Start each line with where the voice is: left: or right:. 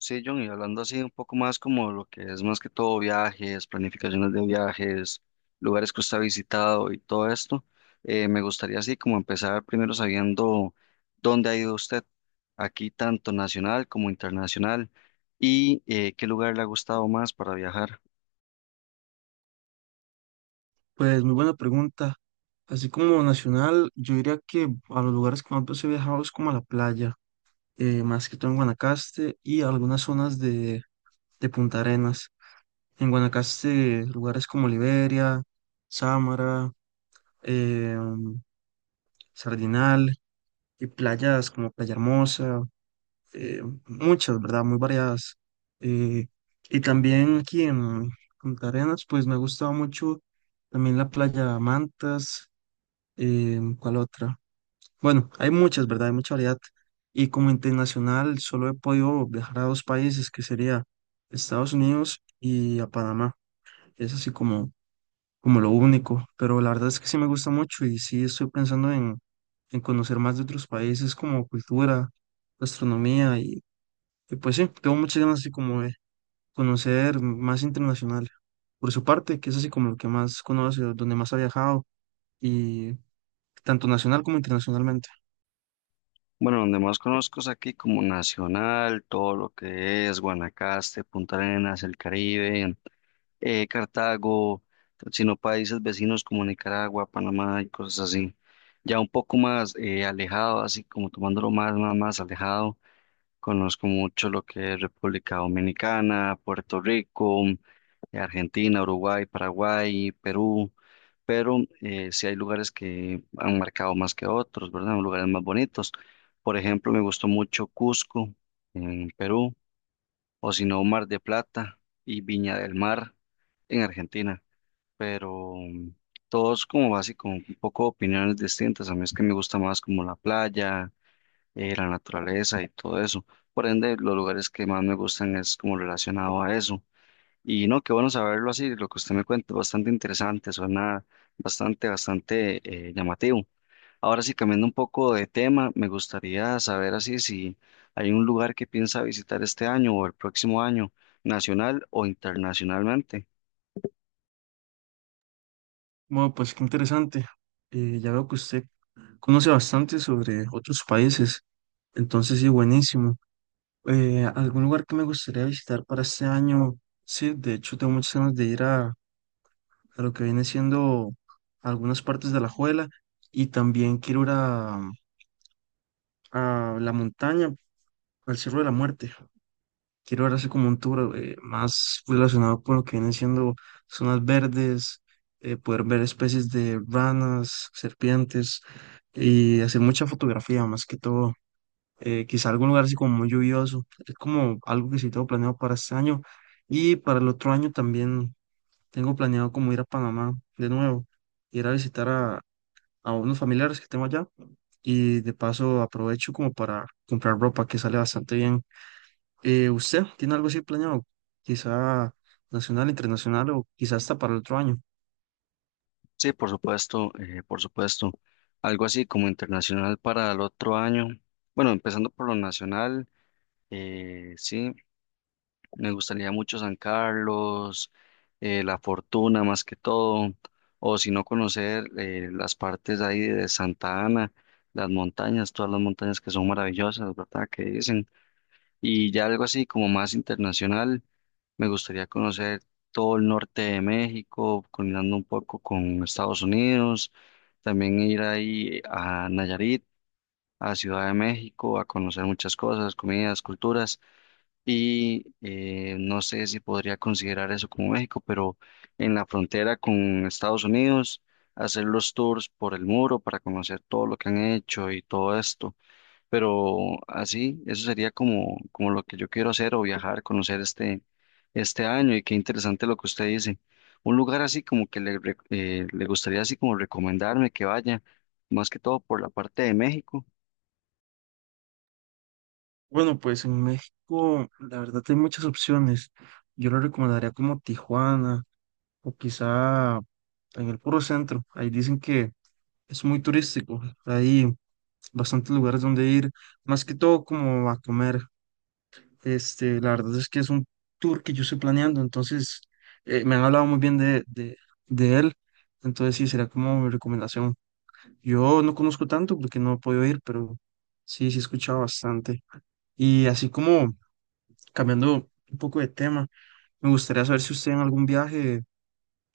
left: Sí, John, y hablando así un poco más como lo que es más que todo viajes, planificaciones de viajes, lugares que usted ha visitado y todo esto, me gustaría así como empezar primero sabiendo dónde ha ido usted, aquí tanto nacional como internacional, y qué lugar le ha gustado más para viajar.
right: Pues muy buena pregunta. Así como nacional, yo diría que a los lugares que más he viajado es como a la playa, más que todo en Guanacaste y algunas zonas de Punta Arenas. En Guanacaste, lugares como Liberia, Sámara, eh, mm, Sardinal y playas como Playa Hermosa, muchas, ¿verdad? Muy variadas. Eh, y también aquí en Punta Arenas, pues me ha gustado mucho también la playa Mantas, ¿cuál otra? Bueno, hay muchas, ¿verdad? Hay mucha variedad. Y como internacional, solo he podido viajar a dos países, que sería Estados Unidos y a Panamá. Es así como lo único. Pero la verdad es que sí me gusta mucho y sí estoy pensando en conocer más de otros países como cultura, gastronomía, y pues sí, tengo muchas ganas así como de conocer más internacional. Por su parte, que es así como lo que más conoce, donde más ha viajado y tanto nacional como internacionalmente.
left: Bueno, donde más conozco es aquí como nacional, todo lo que es Guanacaste, Punta Arenas, el Caribe. Cartago, sino países vecinos como Nicaragua, Panamá y cosas así. Ya un poco más alejado, así como tomándolo más alejado, conozco mucho lo que es República Dominicana, Puerto Rico, Argentina, Uruguay, Paraguay, Perú, pero sí hay lugares que han marcado más que otros, ¿verdad? Lugares más bonitos. Por ejemplo, me gustó mucho Cusco, en Perú, o si no Mar de Plata y Viña del Mar en Argentina, pero todos como básico, un poco opiniones distintas. A mí es que me gusta más como la playa, la naturaleza y todo eso. Por ende, los lugares que más me gustan es como relacionado a eso. Y no, qué bueno saberlo así, lo que usted me cuenta, bastante interesante, suena bastante llamativo. Ahora sí, cambiando un poco de tema, me gustaría saber así si hay un lugar que piensa visitar este año o el próximo año, nacional o internacionalmente.
right: Bueno, pues qué interesante. Ya veo que usted conoce bastante sobre otros países, entonces sí, buenísimo. Algún lugar que me gustaría visitar para este año, sí, de hecho tengo muchas ganas de ir a lo que viene siendo algunas partes de La Juela y también quiero ir a la montaña, al Cerro de la Muerte. Quiero ahora hacer como un tour más relacionado con lo que vienen siendo zonas verdes, poder ver especies de ranas, serpientes y hacer mucha fotografía más que todo. Quizá algún lugar así como muy lluvioso. Es como algo que sí tengo planeado para este año. Y para el otro año también tengo planeado como ir a Panamá de nuevo, ir a visitar a unos familiares que tengo allá. Y de paso aprovecho como para comprar ropa que sale bastante bien. ¿Usted tiene algo así planeado? Quizá nacional, internacional o quizá hasta para el otro año.
left: Sí, por supuesto, por supuesto. Algo así como internacional para el otro año. Bueno, empezando por lo nacional, sí. Me gustaría mucho San Carlos, La Fortuna más que todo, o si no conocer las partes ahí de Santa Ana, las montañas, todas las montañas que son maravillosas, ¿verdad? Que dicen. Y ya algo así como más internacional, me gustaría conocer todo el norte de México, combinando un poco con Estados Unidos, también ir ahí a Nayarit, a Ciudad de México, a conocer muchas cosas, comidas, culturas y no sé si podría considerar eso como México, pero en la frontera con Estados Unidos, hacer los tours por el muro para conocer todo lo que han hecho y todo esto. Pero así, eso sería como lo que yo quiero hacer o viajar, conocer este año. Y qué interesante lo que usted dice. Un lugar así como que le, le gustaría así como recomendarme que vaya, más que todo por la parte de México.
right: Bueno, pues en México, la verdad, hay muchas opciones. Yo lo recomendaría como Tijuana o quizá en el puro centro. Ahí dicen que es muy turístico. Hay bastantes lugares donde ir, más que todo como a comer. Este, la verdad es que es un tour que yo estoy planeando, entonces me han hablado muy bien de él. Entonces sí, será como mi recomendación. Yo no conozco tanto porque no he podido ir, pero sí he escuchado bastante. Y así como cambiando un poco de tema, me gustaría saber si usted en algún viaje,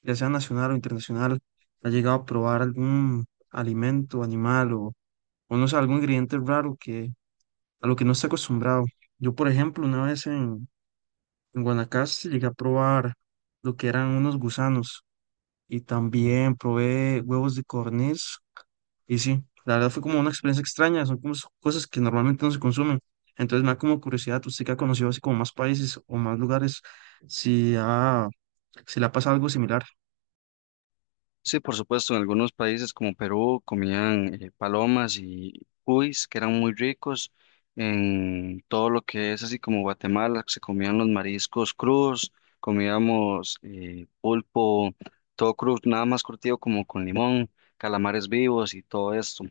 right: ya sea nacional o internacional, ha llegado a probar algún alimento, animal o no sé, algún ingrediente raro que a lo que no está acostumbrado. Yo, por ejemplo, una vez en Guanacaste llegué a probar lo que eran unos gusanos y también probé huevos de codorniz. Y sí, la verdad fue como una experiencia extraña, son como cosas que normalmente no se consumen. Entonces me da como curiosidad, usted que ha conocido así como más países o más lugares, si ha, si le ha pasado algo similar.
left: Sí, por supuesto, en algunos países como Perú comían palomas y cuis, que eran muy ricos. En todo lo que es así como Guatemala, se comían los mariscos crudos, comíamos pulpo, todo crudo, nada más curtido como con limón, calamares vivos y todo esto.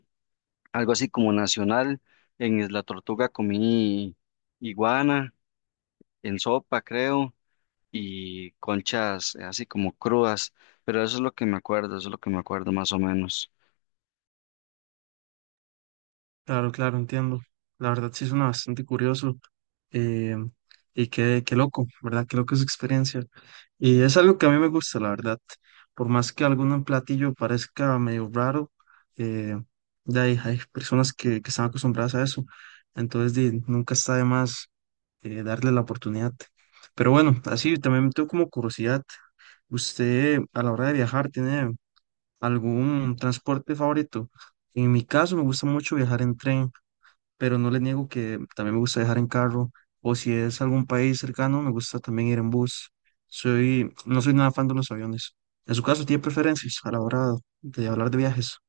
left: Algo así como nacional, en Isla Tortuga comí iguana en sopa, creo, y conchas así como crudas, pero eso es lo que me acuerdo, eso es lo que me acuerdo más o menos.
right: Claro, claro, entiendo. La verdad sí suena bastante curioso, eh, y qué, qué loco, ¿verdad? Qué loco es experiencia. Y es algo que a mí me gusta, la verdad. Por más que algún platillo parezca medio raro, eh, de ahí hay personas que están acostumbradas a eso. Entonces di, nunca está de más, darle la oportunidad. Pero bueno, así también me tengo como curiosidad. ¿Usted a la hora de viajar tiene algún transporte favorito? En mi caso me gusta mucho viajar en tren, pero no le niego que también me gusta viajar en carro, o si es algún país cercano, me gusta también ir en bus. No soy nada fan de los aviones. En su caso, ¿tiene preferencias a la hora de hablar de viajes?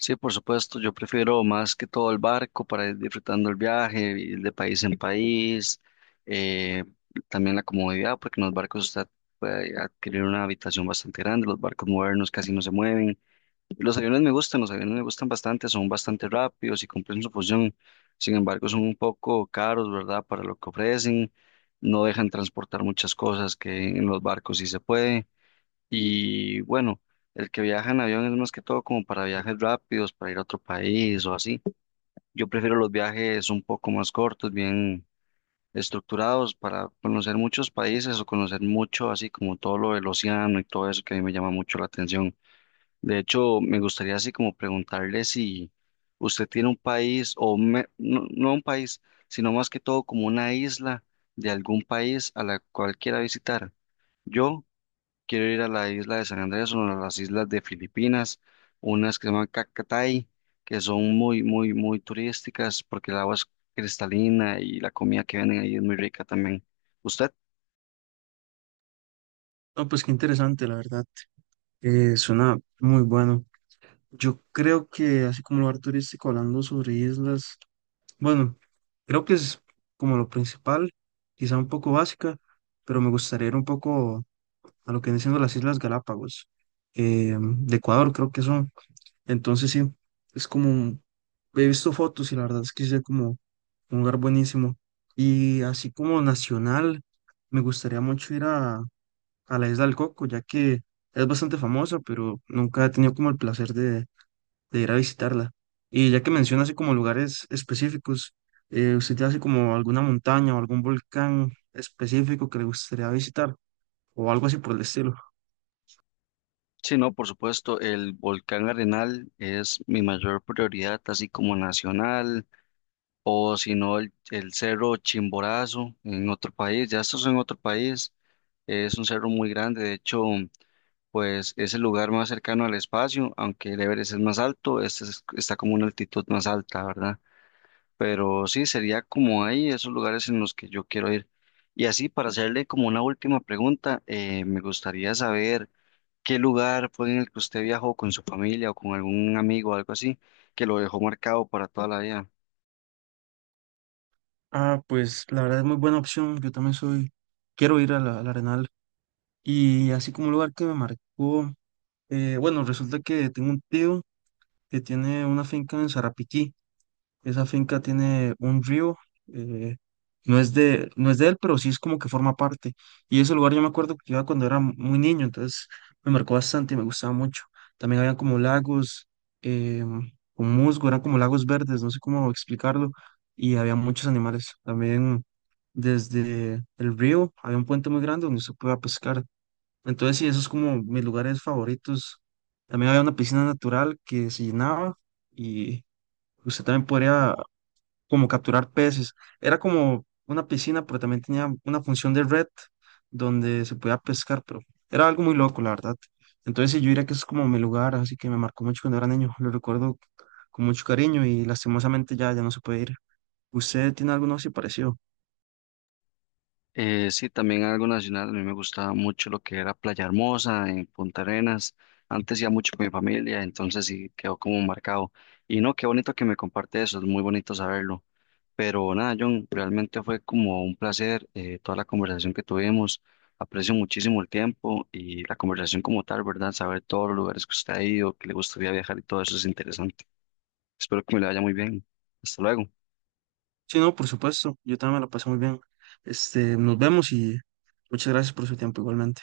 left: Sí, por supuesto, yo prefiero más que todo el barco para ir disfrutando el viaje, ir de país en país, eh, también la comodidad, porque en los barcos usted puede adquirir una habitación bastante grande, los barcos modernos casi no se mueven. Los aviones me gustan, los aviones me gustan bastante, son bastante rápidos y cumplen su función. Sin embargo, son un poco caros, ¿verdad? Para lo que ofrecen, no dejan transportar muchas cosas que en los barcos sí se puede. Y bueno, el que viaja en avión es más que todo como para viajes rápidos, para ir a otro país o así. Yo prefiero los viajes un poco más cortos, bien estructurados, para conocer muchos países o conocer mucho, así como todo lo del océano y todo eso que a mí me llama mucho la atención. De hecho, me gustaría así como preguntarle si usted tiene un país o no un país, sino más que todo como una isla de algún país a la cual quiera visitar. Yo quiero ir a la isla de San Andrés, una de las islas de Filipinas, unas que se llaman Cacatay, que son muy turísticas porque el agua es cristalina y la comida que venden ahí es muy rica también. ¿Usted?
right: No, pues qué interesante, la verdad. Suena muy bueno. Yo creo que, así como lugar turístico, hablando sobre islas, bueno, creo que es como lo principal, quizá un poco básica, pero me gustaría ir un poco a lo que vienen siendo las Islas Galápagos, de Ecuador, creo que son. Entonces sí, es como, he visto fotos y la verdad es que es como un lugar buenísimo. Y así como nacional, me gustaría mucho ir a la Isla del Coco, ya que es bastante famosa, pero nunca he tenido como el placer de ir a visitarla. Y ya que menciona así como lugares específicos, ¿usted tiene así como alguna montaña o algún volcán específico que le gustaría visitar o algo así por el estilo?
left: Sí, no, por supuesto, el volcán Arenal es mi mayor prioridad, así como nacional, o si no el cerro Chimborazo en otro país, ya esto es en otro país, es un cerro muy grande, de hecho, pues es el lugar más cercano al espacio, aunque el Everest es más alto, este está como una altitud más alta, ¿verdad? Pero sí, sería como ahí, esos lugares en los que yo quiero ir. Y así, para hacerle como una última pregunta, me gustaría saber qué lugar fue en el que usted viajó con su familia o con algún amigo algo así, que lo dejó marcado para toda la vida.
right: Ah, pues la verdad es muy buena opción. Yo también soy, quiero ir a al Arenal. Y así como un lugar que me marcó, bueno, resulta que tengo un tío que tiene una finca en Sarapiquí. Esa finca tiene un río, eh, no es de él, pero sí es como que forma parte. Y ese lugar yo me acuerdo que iba cuando era muy niño, entonces me marcó bastante y me gustaba mucho. También había como lagos, eh, con musgo, eran como lagos verdes, no sé cómo explicarlo, y había muchos animales. También desde el río había un puente muy grande donde se podía pescar. Entonces, sí, esos es como mis lugares favoritos. También había una piscina natural que se llenaba y usted también podría como capturar peces. Era como una piscina, pero también tenía una función de red donde se podía pescar, pero era algo muy loco, la verdad. Entonces, sí, yo diría que es como mi lugar, así que me marcó mucho cuando era niño. Lo recuerdo con mucho cariño y lastimosamente ya no se puede ir. ¿Usted tiene alguno así parecido?
left: Sí, también algo nacional. A mí me gustaba mucho lo que era Playa Hermosa en Punta Arenas. Antes iba mucho con mi familia, entonces sí quedó como marcado. Y no, qué bonito que me comparte eso, es muy bonito saberlo. Pero nada, John, realmente fue como un placer, toda la conversación que tuvimos. Aprecio muchísimo el tiempo y la conversación como tal, ¿verdad? Saber todos los lugares que usted ha ido, que le gustaría viajar y todo eso es interesante. Espero que me lo vaya muy bien. Hasta luego.
right: Sí, no, por supuesto. Yo también me la pasé muy bien. Este, nos vemos y muchas gracias por su tiempo igualmente.